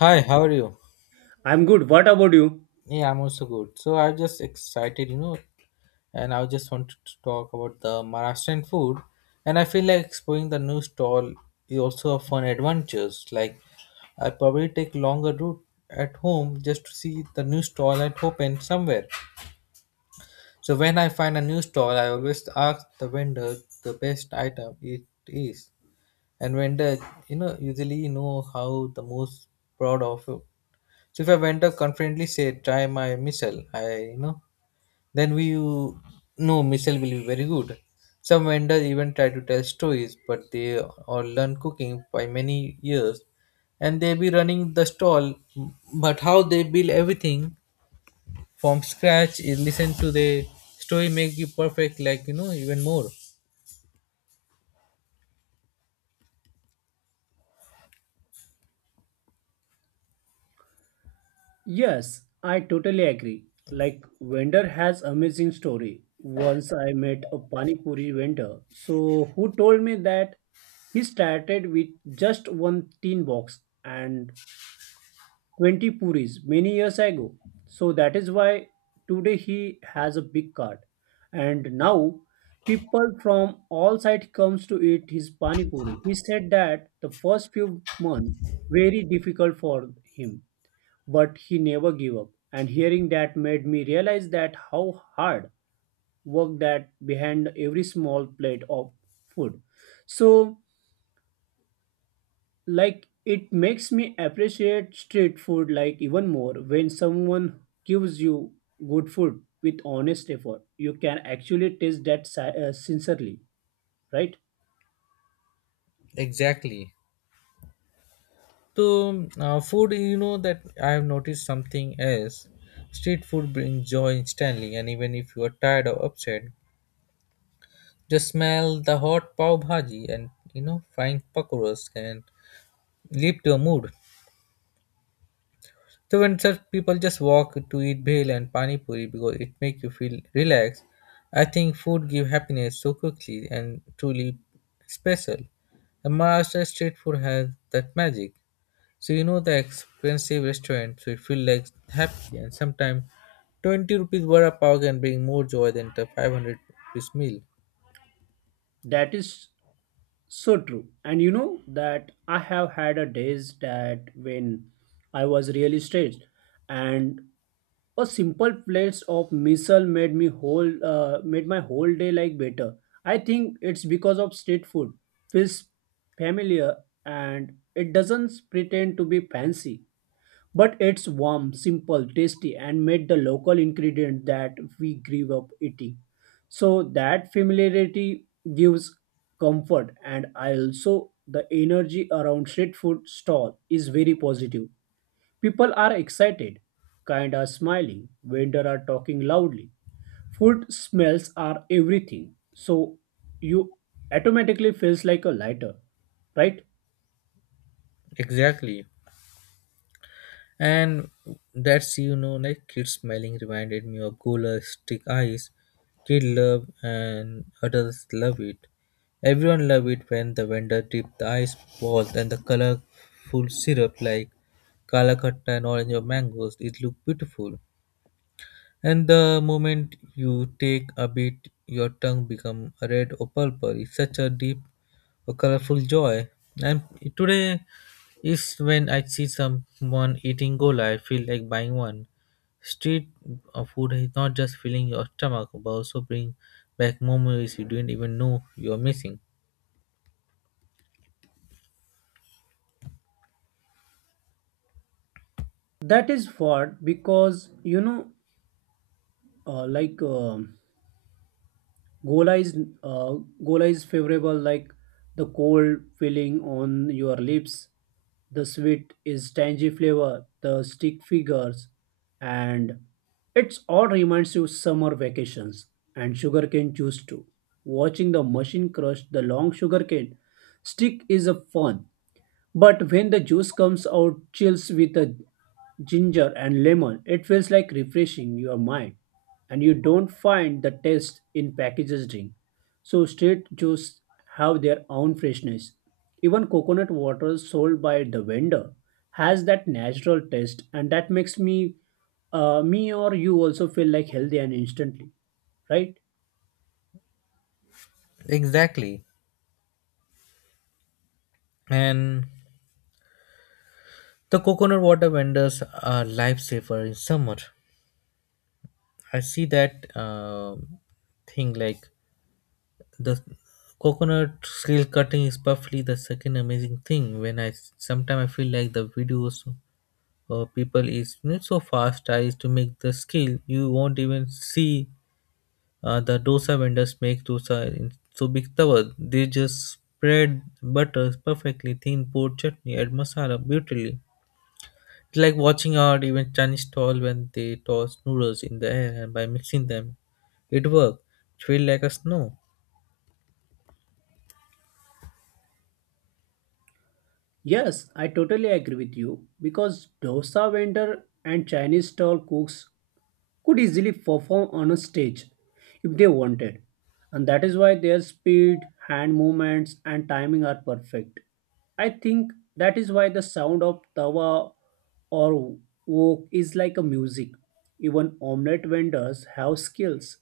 Hi, how are you? I'm good. What about you? Yeah, I'm also good. So I'm just excited, you know, and I just wanted to talk about the Maharashtrian food. And I feel like exploring the new stall is also a fun adventures. Like I probably take longer route at home just to see the new stall at open somewhere. So when I find a new stall, I always ask the vendor the best item it is, and vendor, you know, usually know how the most proud of. So if a vendor confidently say, "Try my missile," I you know, then we you know missile will be very good. Some vendors even try to tell stories, but they all learn cooking by many years, and they be running the stall. But how they build everything from scratch is listen to the story make you perfect, like you know even more. Yes, I totally agree. Like vendor has amazing story. Once I met a pani puri vendor, so who told me that he started with just one tin box and 20 puris many years ago. So that is why today he has a big cart. And now people from all sides comes to eat his pani puri. He said that the first few months very difficult for him, but he never gave up, and hearing that made me realize that how hard work that behind every small plate of food. So like it makes me appreciate street food like even more. When someone gives you good food with honest effort, you can actually taste that sincerely, right? Exactly. So, food, you know that I have noticed something else. Street food brings joy instantly, and even if you are tired or upset, just smell the hot pav bhaji and you know frying pakoras can lift your mood. So when such people just walk to eat bhel and pani puri because it make you feel relaxed, I think food give happiness so quickly and truly special. And Maharashtra street food has that magic. So you know the expensive restaurant, so it feel like happy and sometimes 20 rupees vada pav can bring more joy than the 500 rupees meal. That is so true. And you know that I have had a days that when I was really stressed, and a simple plate of missile made me whole made my whole day like better. I think it's because of street food feels familiar, and it doesn't pretend to be fancy, but it's warm, simple, tasty and made the local ingredient that we grew up eating. So that familiarity gives comfort. And I also the energy around street food stall is very positive. People are excited, kind are smiling, vendor are talking loudly. Food smells are everything. So you automatically feels like a lighter, right? Exactly. And that's you know like kid smelling reminded me of Gola stick ice. Kid love and adults love it. Everyone love it when the vendor dip the ice balls and the colorful syrup like kala khatta and orange or mangoes. It look beautiful. And the moment you take a bit, your tongue become red or purple. It's such a deep or colorful joy. And today is when I see someone eating gola, I feel like buying one. Street food is not just filling your stomach, but also bring back memories you didn't even know you're missing. That is what because uh, like um gola is uh, gola is favorable, like the cold feeling on your lips, the sweet is tangy flavor, the stick figures. And it's all reminds you summer vacations, and sugarcane juice too, watching the machine crush the long sugarcane stick is a fun. But when the juice comes out, chills with a ginger and lemon, it feels like refreshing your mind, and you don't find the taste in packaged drink. So straight juice have their own freshness. Even coconut water sold by the vendor has that natural taste, and that makes me or you also feel like healthy and instantly, right? Exactly. And the coconut water vendors are lifesaver in summer. I see that thing like the coconut reel cutting is perfectly the second amazing thing when I sometimes I feel like the videos or people is you so fast eyes to make the skill you won't even see the dosa vendors make dosa in so big tower. They just spread butter perfectly thin, pour chutney, add masala beautifully. It's like watching out even Chinese stall when they toss noodles in the air and by mixing them it worked. It feel like a snow. Yes, I totally agree with you because dosa vendor and Chinese stall cooks could easily perform on a stage if they wanted. And that is why their speed, hand movements, and timing are perfect. I think that is why the sound of tawa or wok is like a music. Even omelette vendors have skills,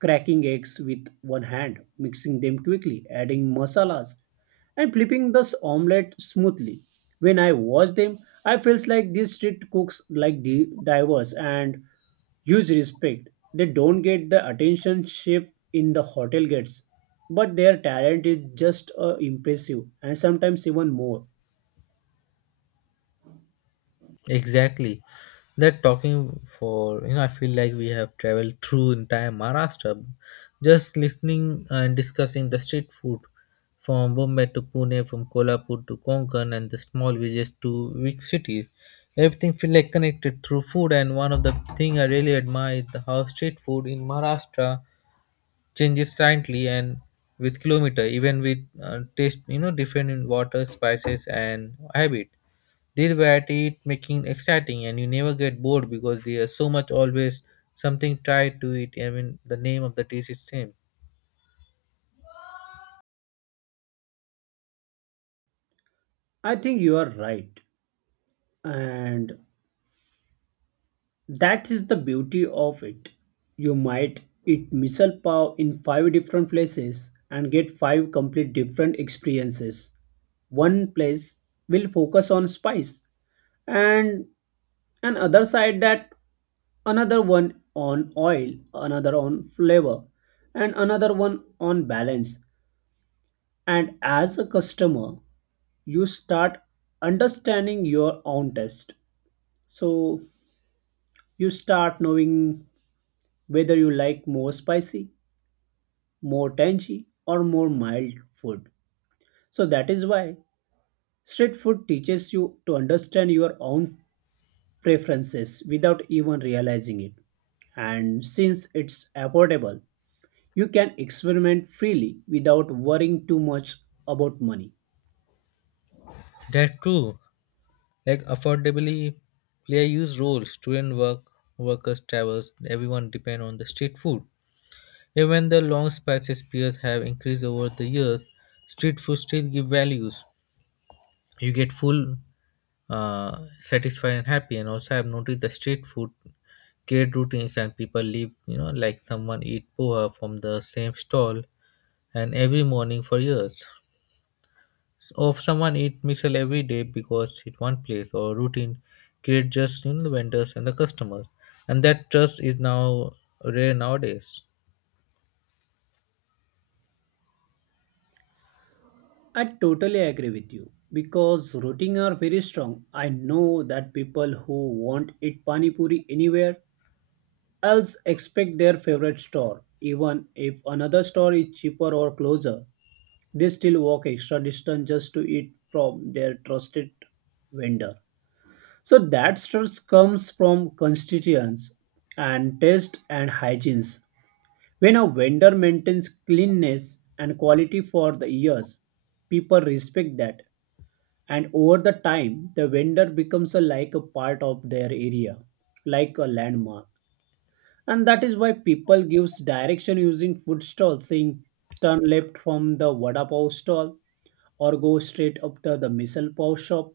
cracking eggs with one hand, mixing them quickly, adding masalas, and flipping this omelette smoothly. When I watch them, I feels like these street cooks like divers and huge respect. They don't get the attention shift in the hotel gets, but their talent is just impressive and sometimes even more. Exactly. That talking for you know, I feel like we have traveled through entire Maharashtra just listening and discussing the street food from Bombay to Pune, from Kolhapur to Konkan and the small villages to big cities. Everything feel like connected through food and one of the thing I really admire is the how street food in Maharashtra changes slightly and with kilometer even with taste you know different in water spices and habit they variety it making exciting and you never get bored because there's so much always something tied to it. I mean the name of the dish is same. I think you are right, and that is the beauty of it. You might eat misal pav in five different places and get five complete different experiences. One place will focus on spice, and and other side that another one on oil, another on flavor, and another one on balance. And as a customer, you start understanding your own taste. So you start knowing whether you like more spicy, more tangy or more mild food. So that is why street food teaches you to understand your own preferences without even realizing it. And since it's affordable, you can experiment freely without worrying too much about money. That's true. Like affordably play a huge role. Student work, workers, travels, everyone depend on the street food. Even the long spices periods have increased over the years, street food still give values. You get full satisfied and happy. And also, I've noticed the street food create routines, and people live, you know, like someone eat poha from the same stall and every morning for years. Or someone eat misal every day because it one place or routine create just in the vendors and the customers, and that trust is now rare nowadays. I totally agree with you because routing are very strong. I know that people who won't eat pani puri anywhere else expect their favorite store, even if another store is cheaper or closer. They still walk extra distance just to eat from their trusted vendor. So that stress comes from constituents and taste and hygienes. When a vendor maintains cleanliness and quality for the years, people respect that. And over the time, the vendor becomes a, like a part of their area, like a landmark. And that is why people gives direction using food stalls, saying turn left from the vada pav stall or go straight up to the misal pav shop.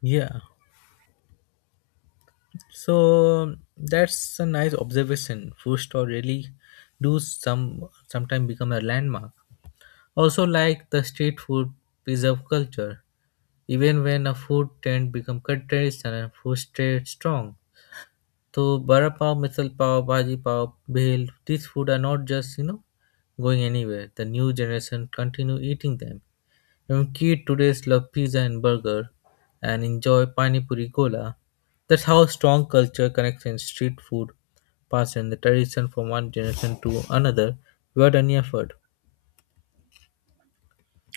Yeah, so that's a nice observation. Food store really do some sometimes become a landmark. Also like the street food preserve culture. Even when a food trend become traditional and food stay strong. So bara pav, misal pav, bhaji pav, bhel, these food are not just, you know, going anywhere. The new generation continue eating them. Even kids today love pizza and burger and enjoy pani puri cola. That's how strong culture connects in street food pass in the tradition from one generation to another without any effort.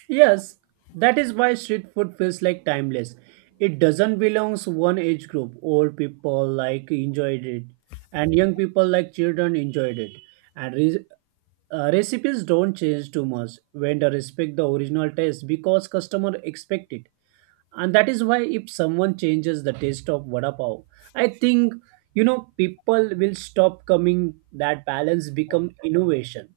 Yes, that is why street food feels like timeless. It doesn't belong to one age group. Old people like enjoyed it, and young people like children enjoyed it. And recipes don't change too much. Vendor respect the original taste because customer expect it. And that is why if someone changes the taste of vada pav, I think you know people will stop coming. That balance become innovation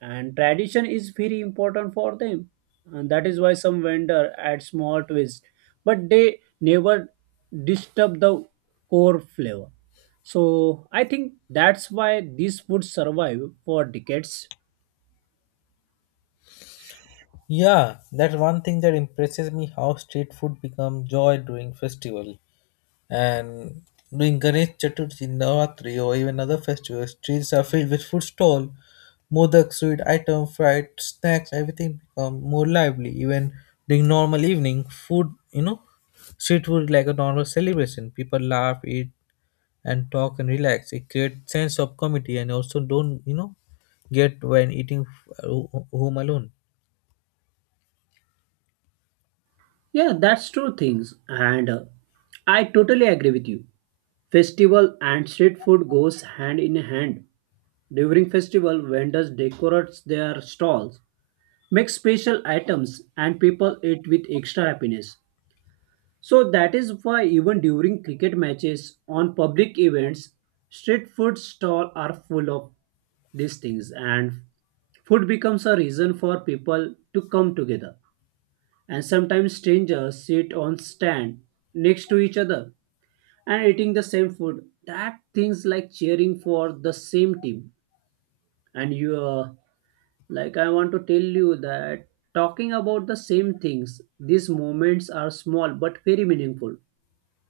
and tradition is very important for them. And that is why some vendor add small twist, but they never disturb the core flavor. So I think that's why this food survive for decades. Yeah, that's one thing that impresses me how street food become joy during festival. And during Ganesh Chaturthi, Navratri or even other festivals, streets are filled with food stall, modak, sweet item, fried snacks, everything become more lively. Even during normal evening, food, you know, street food is like a normal celebration. People laugh, eat and talk and relax. It creates sense of community and also don't, you know, get when eating uh, home alone. Yeah, that's true things. And I totally agree with you. Festival and street food goes hand in hand. During festival vendors decorate their stalls, make special items and people eat with extra happiness. So that is why even during cricket matches on public events, street food stalls are full of these things, and food becomes a reason for people to come together. And sometimes strangers sit on stand next to each other and eating the same food. That things like cheering for the same team. And you like I want to tell you that talking about the same things, these moments are small but very meaningful.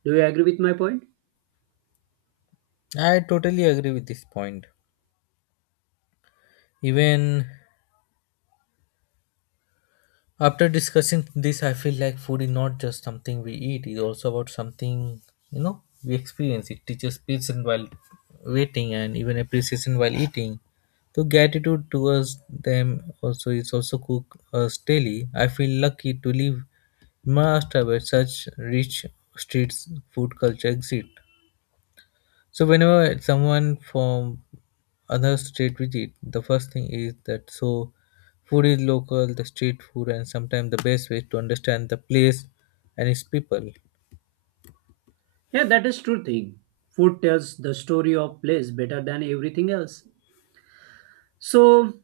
Do you agree with my point? I totally agree with this point. Even after discussing this, I feel like food is not just something we eat, it's also about something, you know, we experience. It teaches patience while waiting and even appreciation while eating. So gratitude towards them also is also cook us daily. I feel lucky to live in Maharashtra where such rich street food culture exists. So whenever someone from another state visit, the first thing is that so food is local, the street food, and sometimes the best way to understand the place and its people. Yeah, that is true thing. Food tells the story of place better than everything else. So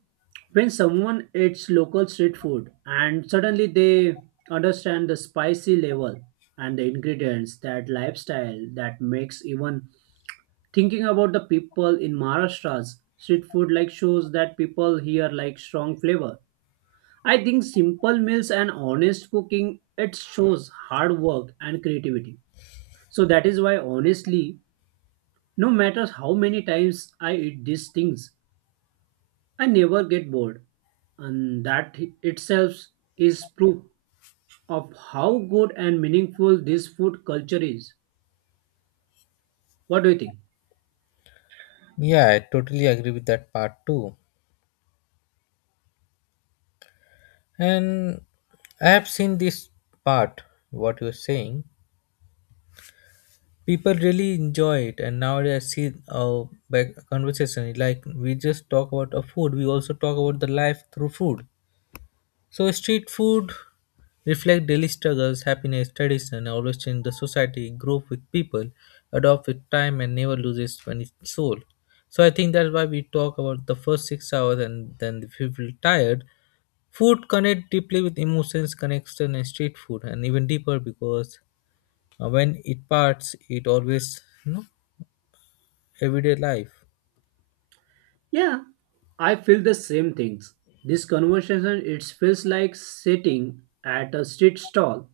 when someone eats local street food and suddenly they understand the spicy level and the ingredients, that lifestyle that makes even thinking about the people in Maharashtra's street food like shows that people here like strong flavor. I think simple meals and honest cooking it shows hard work and creativity. So that is why honestly no matter how many times I eat these things, I never get bored. And that itself is proof of how good and meaningful this food culture is. What do you think? Yeah, I totally agree with that part too. And I have seen this part, what you're saying. People really enjoy it, and nowadays I see our back conversation like we just talk about a food, we also talk about the life through food. So street food reflect daily struggles, happiness, tradition, always change the society, grow with people, adopt with time and never loses when its soul. So I think that's why we talk about the first 6 hours and then if you feel tired. Food connect deeply with emotions, connection and street food and even deeper because when it parts it always you know everyday life. Yeah, I feel the same things. This conversation it feels like sitting at a street stall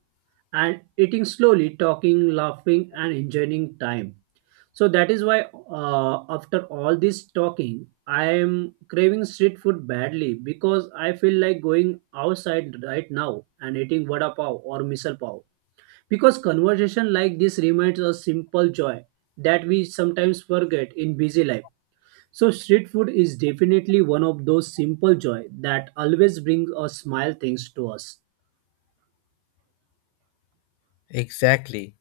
and eating slowly, talking, laughing and enjoying time. So that is why, after all this talking, I am craving street food badly because I feel like going outside right now and eating vada pav or misal pav. Because conversation like this reminds us simple joy that we sometimes forget in busy life. So street food is definitely one of those simple joy that always brings a smile thanks to us. Exactly.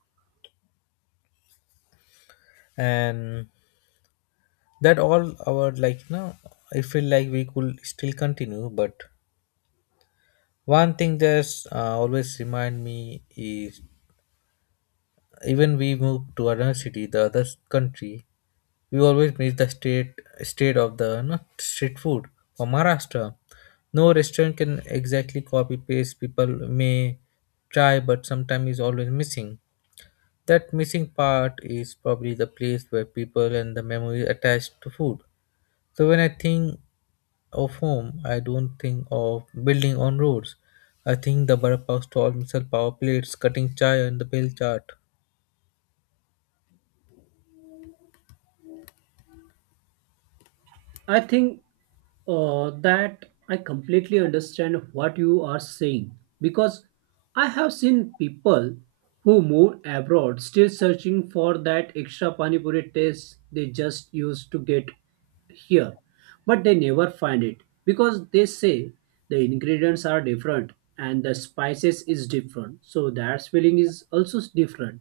And that all our like you know I feel like we could still continue but one thing that's always remind me is even we move to another city, the other country, we always miss the state of the not street food for Maharashtra. No restaurant can exactly copy paste. People may try, but sometimes is always missing. That missing part is probably the place where people and the memory attached to food. So when I think of home, I don't think of building on roads. I think the Barappa stall, missile power plates, cutting chai and the bill chart. I think that I completely understand what you are saying because I have seen people who move abroad still searching for that extra pani puri taste they just used to get here, but they never find it because they say the ingredients are different and the spices is different, so that feeling is also different.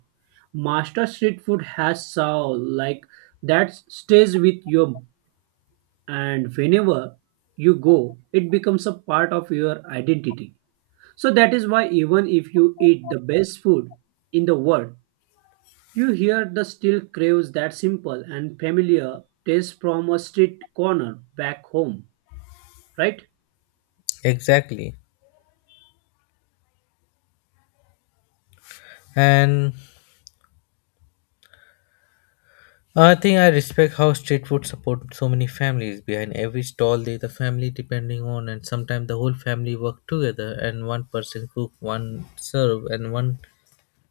Master street food has soul like that stays with you, and whenever you go it becomes a part of your identity. So that is why even if you eat the best food in the world, you hear the still craves that simple and familiar taste from a street corner back home, right? Exactly. And I think I respect how street food supports so many families. Behind every stall, there's a family depending on, and sometimes the whole family work together, and one person cook, one serve, and one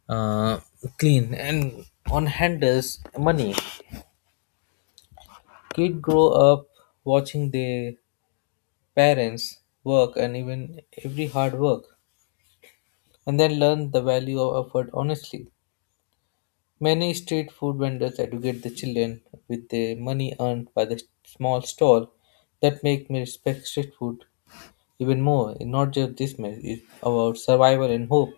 uh, clean, and one handles money. Kid grow up watching their parents, work, and even every hard work, and then learn the value of effort honestly. Many street food vendors educate the children with the money earned by the small stall that make me respect street food even more. It's not just this mess, it's about survival and hope.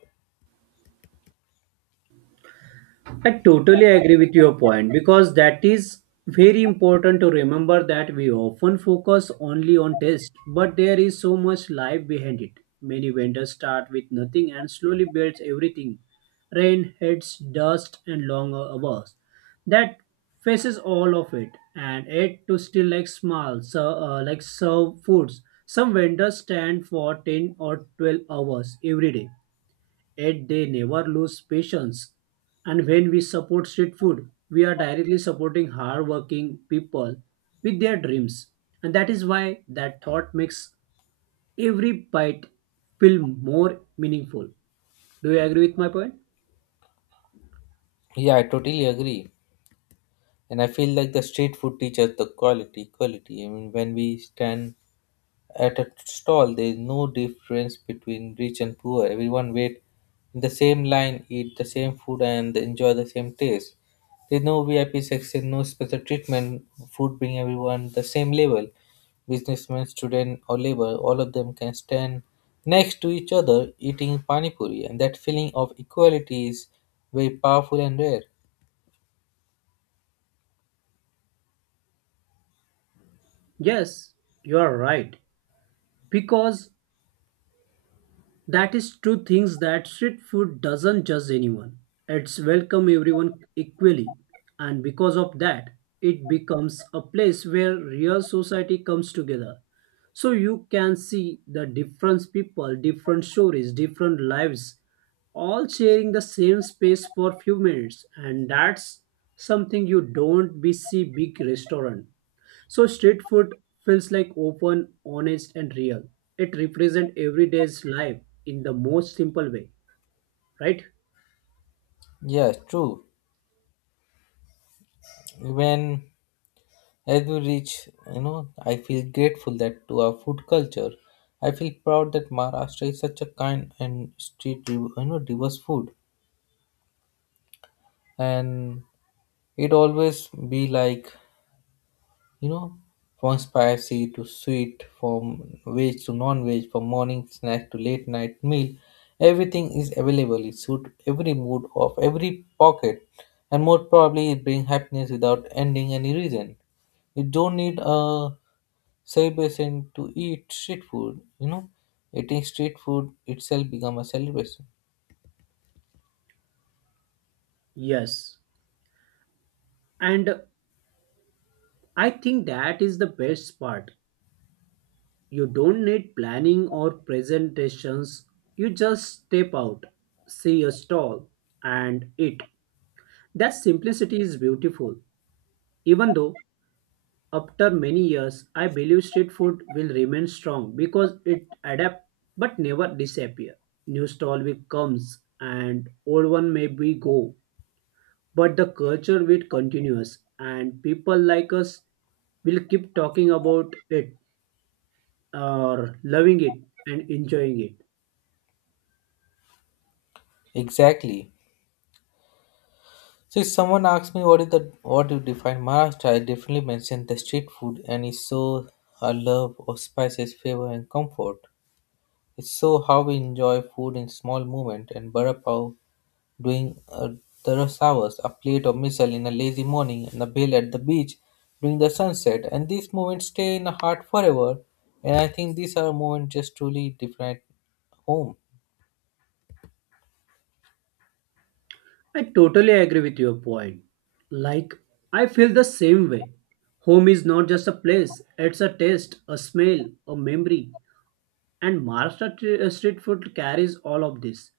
I totally agree with your point because that is very important to remember that we often focus only on taste, but there is so much life behind it. Many vendors start with nothing and slowly builds everything, rain, heads, dust, and long hours. That faces all of it and it to still like small, like serve foods. Some vendors stand for 10 or 12 hours every day. Yet they never lose patience. And when we support street food, we are directly supporting hardworking people with their dreams. And that is why that thought makes every bite feel more meaningful. Do you agree with my point? Yeah, I totally agree. And I feel like the street food teaches the quality. I mean, when we stand at a stall, there is no difference between rich and poor. Everyone wait in the same line, eat the same food, and enjoy the same taste. There's no VIP section, no special treatment. Food bring everyone the same level. Businessmen, student, or labor, all of them can stand next to each other eating pani puri, and that feeling of equality is very powerful and rare. Yes, you are right. Because that is two things that street food doesn't judge anyone. It's welcome everyone equally. And because of that, it becomes a place where real society comes together. So you can see the different people, different stories, different lives, all sharing the same space for few minutes. And that's something you don't be see big restaurant. So street food feels like open, honest, and real. It represents everyday's life in the most simple way, right? Yes, true. When as we reach, you know, I feel grateful that to our food culture. I feel proud that Maharashtra is such a kind and street, you know, diverse food. And it always be like, you know, from spicy to sweet, from veg to non-veg, from morning snack to late night meal. Everything is available. It suit every mood of every pocket. And most probably it bring happiness without ending any reason. You don't need a celebration to eat street food. You know, eating street food itself become a celebration. Yes. And I think that is the best part. You don't need planning or presentations. You just step out, see a stall, and eat. That simplicity is beautiful, even though after many years, I believe street food will remain strong because it adapts but never disappear. New stall will comes and old one may be go, but the culture will continues and people like us will keep talking about it or loving it and enjoying it. Exactly. So if someone asks me what is the what you define Maharashtra, I definitely mention the street food and it's so a love of spices, flavor and comfort. It's so how we enjoy food in small moment and bara pav during the rush hours, a plate of missile in a lazy morning, and a bail at the beach during the sunset. And these moments stay in the heart forever. And I think these are moments just truly different home. I totally agree with your point. Like I feel the same way. Home is not just a place, it's a taste, a smell, a memory. And Maharashtra street food carries all of this.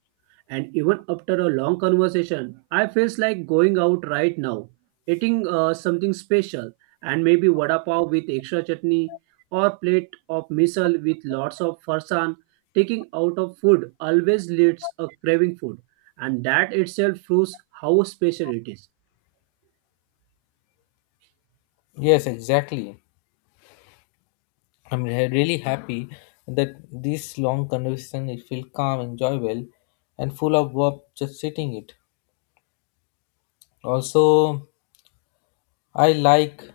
And even after a long conversation, I feels like going out right now, eating something special, and maybe vada pav with extra chutney or plate of misal with lots of farsan. Taking out of food always leads a craving food, and that itself proves how special it is. Yes, exactly. I'm really happy that this long conversation it feel calm, enjoyable, and full of warmth just sitting it. Also, I like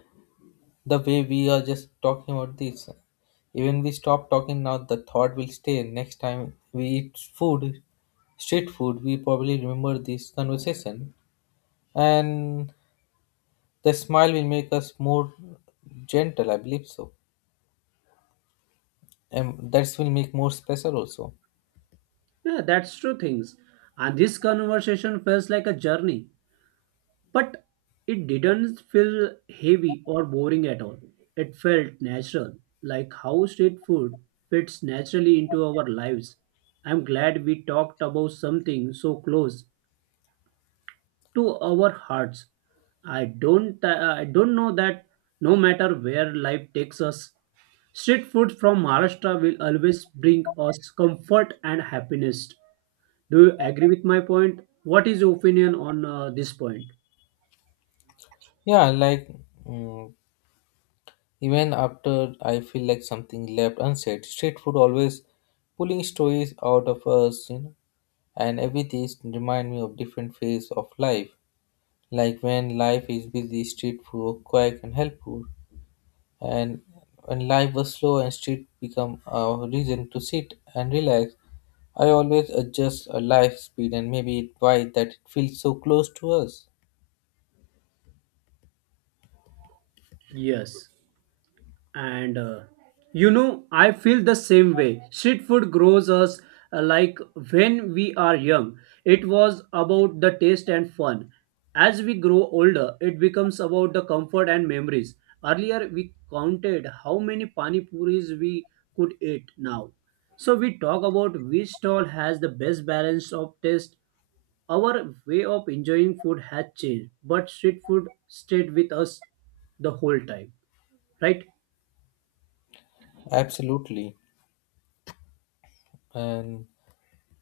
the way we are just talking about this, even we stop talking now, the thought will stay. Next time we eat food, street food, we probably remember this conversation, and the smile will make us more gentle. I believe so, and that will make more special also. Yeah, that's true things. And this conversation feels like a journey. But it didn't feel heavy or boring at all. It felt natural, like how street food fits naturally into our lives. I'm glad we talked about something so close to our hearts. I don't know that no matter where life takes us, street food from Maharashtra will always bring us comfort and happiness. Do you agree with my point? What is your opinion on this point? Yeah, like, mm, even after I feel like something left unsaid, street food always pulling stories out of us, you know, and every taste remind me of different phase of life. Like when life is busy, street food were quick and helpful. And when life was slow and street become a reason to sit and relax, I always adjust a life speed and maybe it why that it feels so close to us. Yes. And you know, I feel the same way. Street food grows us, like when we are young, it was about the taste and fun. As we grow older, it becomes about the comfort and memories. Earlier we counted how many pani puris we could eat. Now so we talk about which stall has the best balance of taste. Our way of enjoying food has changed, but street food stayed with us the whole time, right? Absolutely. And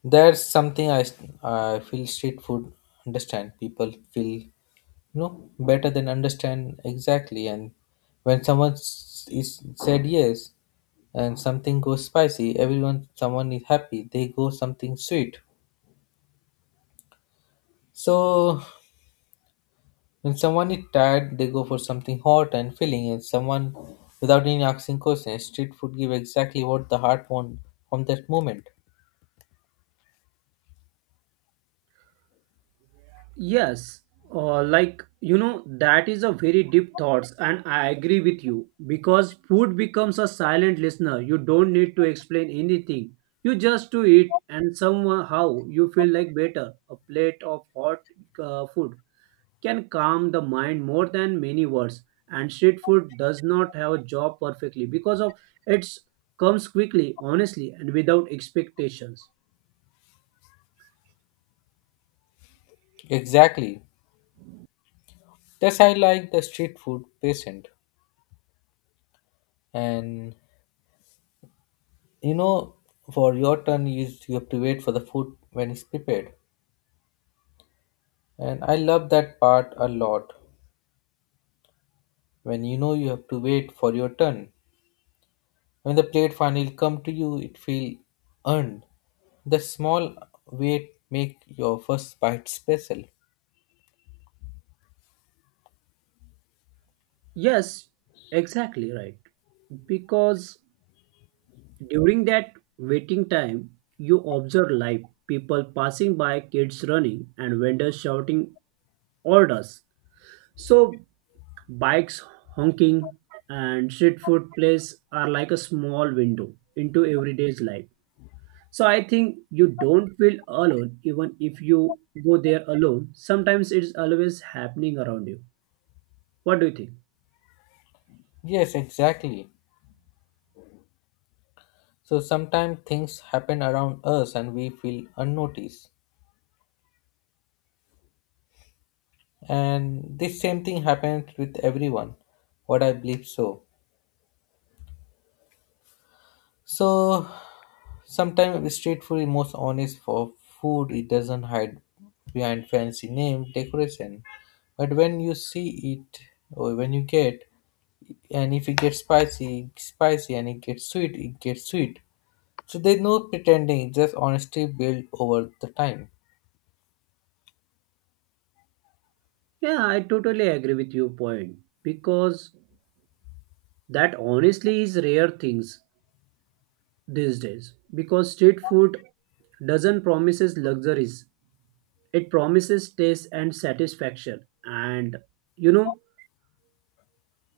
that's something I feel street food understand. People feel no better than understand exactly, and when someone is said yes and something goes spicy everyone someone is happy they go something sweet, so when someone is tired they go for something hot and filling and someone without any asking questions street food give exactly what the heart want from that moment. Yes, like you know, that is a very deep thoughts, and I agree with you because food becomes a silent listener. You don't need to explain anything. You just to eat, and somehow you feel like better. A plate of hot food can calm the mind more than many words. And street food does not have a job perfectly because of its comes quickly, honestly, and without expectations. Exactly, that's I like the street food patient. And you know, for your turn you have to wait for the food when it's prepared. And I love that part a lot. When you know you have to wait for your turn. When the plate finally come to you, it feel earned. The small wait make your first bite special. Yes, exactly right. Because during that waiting time, you observe life, people passing by, kids running, and vendors shouting orders. So, bikes honking and street food places are like a small window into everyday's life. So, I think you don't feel alone even if you go there alone. Sometimes it's always happening around you. What do you think? Yes, exactly. So sometimes things happen around us and we feel unnoticed. And this same thing happens with everyone. What I believe so. So sometimes street food is most honest for food. It doesn't hide behind fancy name decoration. But when you see it, or when you get, and if it gets spicy, it's spicy, and it gets sweet, it gets sweet. So there's no pretending. Just honesty built over the time. Yeah, I totally agree with your point because that honestly is rare things these days, because street food doesn't promises luxuries, it promises taste and satisfaction. And you know,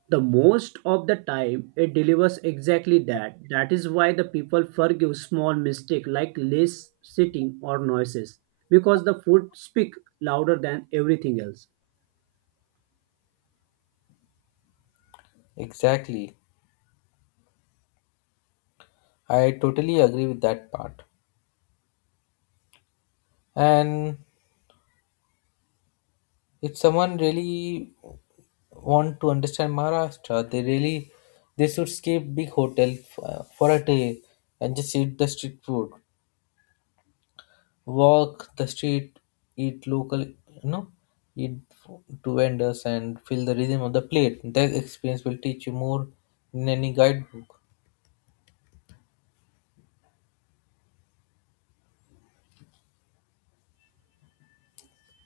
the most of the time it delivers exactly that. That is why the people forgive small mistake like less sitting or noises, because the food speak louder than everything else. Exactly. I totally agree with that part. And if someone really want to understand Maharashtra, they really they should skip big hotel for a day and just eat the street food, walk the street, eat local, you know, eat to vendors and feel the rhythm of the plate. That experience will teach you more than any guidebook.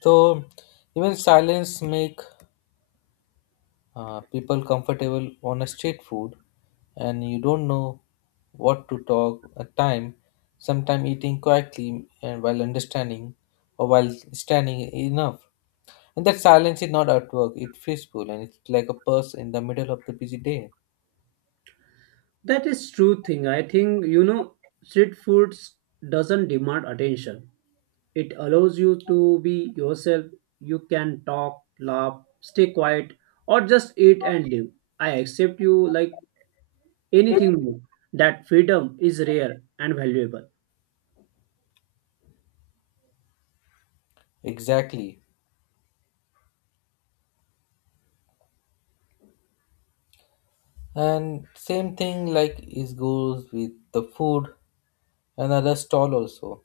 So even silence make people comfortable on a street food and you don't know what to talk at time, sometime eating quietly and while understanding or while standing enough, and that silence is not at work, it's peaceful and it's like a purse in the middle of the busy day. That is true thing. I think you know, street foods doesn't demand attention. It allows you to be yourself. You can talk, laugh, stay quiet, or just eat and live. I accept you like anything more. That freedom is rare and valuable. Exactly, and same thing like is goes with the food, another stall also.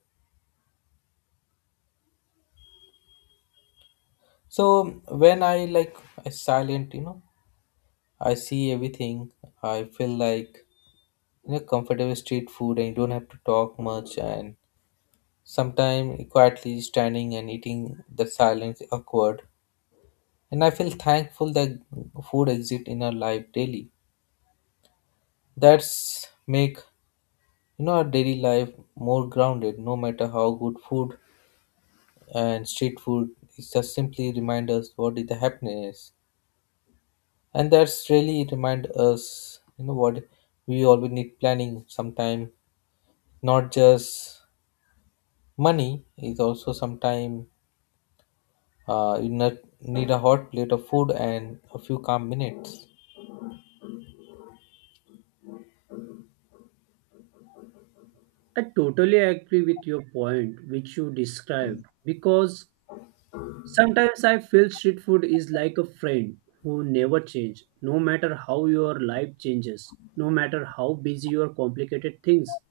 So when I like, I silent, you know, I see everything, I feel like, you know, comfortable street food and you don't have to talk much, and sometimes quietly standing and eating the silence awkward, and I feel thankful that food exists in our life daily. That's make, you know, our daily life more grounded no matter how good food, and street food is just simply remind us what is the happiness. And that's really remind us, you know what, we always need planning sometime, not just money is also sometime. You need a hot plate of food and a few calm minutes. I totally agree with your point, which you described, because sometimes I feel street food is like a friend who never changes, no matter how your life changes, no matter how busy or complicated things.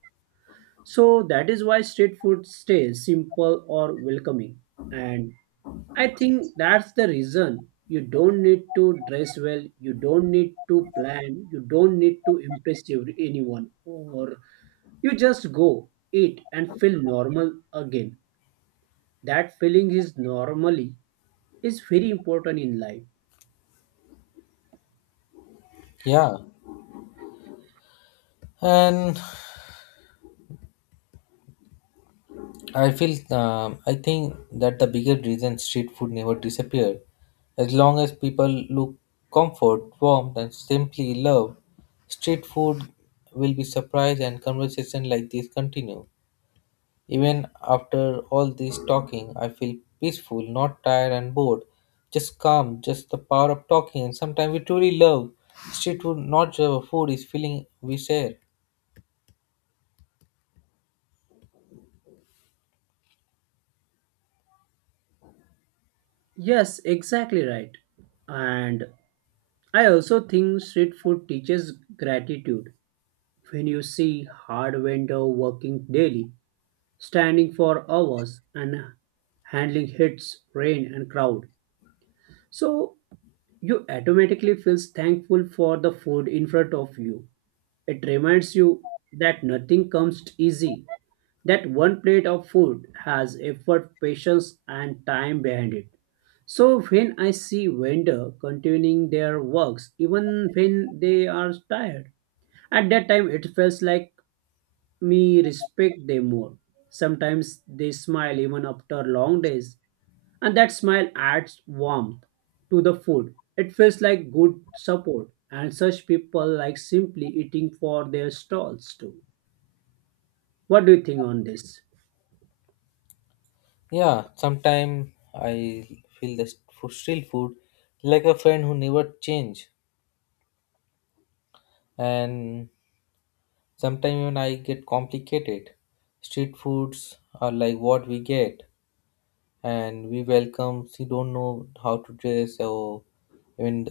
So that is why street food stays simple or welcoming. And I think that's the reason you don't need to dress well, you don't need to plan, you don't need to impress anyone, or you just go, eat, and feel normal again. That feeling is normally is very important in life. Yeah, and I feel I think that the bigger reason street food never disappeared, as long as people look comfort, warmth, and simply love, street food will be surprised and conversation like this continue. Even after all this talking, I feel peaceful, not tired and bored. Just calm, just the power of talking. And sometimes we truly love street food, not just food, is feeling we share. Yes, exactly right. And I also think street food teaches gratitude. When you see hard vendor working daily, standing for hours and handling hits, rain, and crowd. So you automatically feels thankful for the food in front of you. It reminds you that nothing comes easy, that one plate of food has effort, patience, and time behind it. So when I see vendor continuing their works, even when they are tired, at that time it feels like me respect them more. Sometimes they smile even after long days, and that smile adds warmth to the food. It feels like good support, and such people like simply eating for their stalls too. What do you think on this? Yeah, sometimes I feel the food, street food like a friend who never change. And sometimes even I get complicated. Street foods are like what we get. And we welcome. She don't know how to dress or even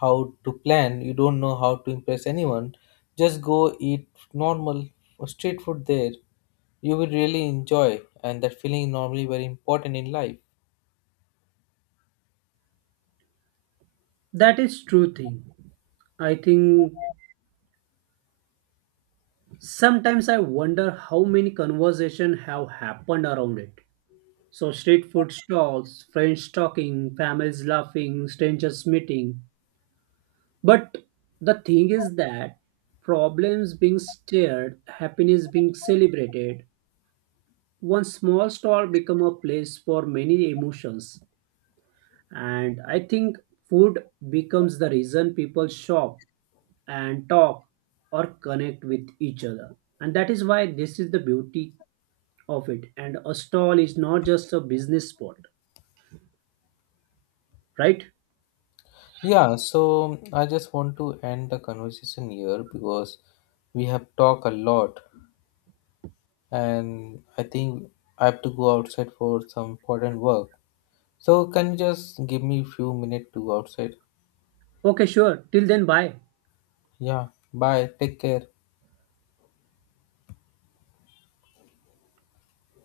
how to plan. You don't know how to impress anyone. Just go eat normal street food there. You will really enjoy, and that feeling is normally very important in life. That is true thing. I think sometimes I wonder how many conversations have happened around it. So street food stalls, friends talking, families laughing, strangers meeting. But the thing is that problems being shared, happiness being celebrated, one small store become a place for many emotions. And I think food becomes the reason people shop and talk or connect with each other. And that is why this is the beauty of it. And a stall is not just a business spot, right? Yeah, so I just want to end the conversation here because we have talked a lot and I think I have to go outside for some important work. So can you just give me a few minutes to go outside? Okay, sure. Till then, bye. Yeah. Bye. Take care.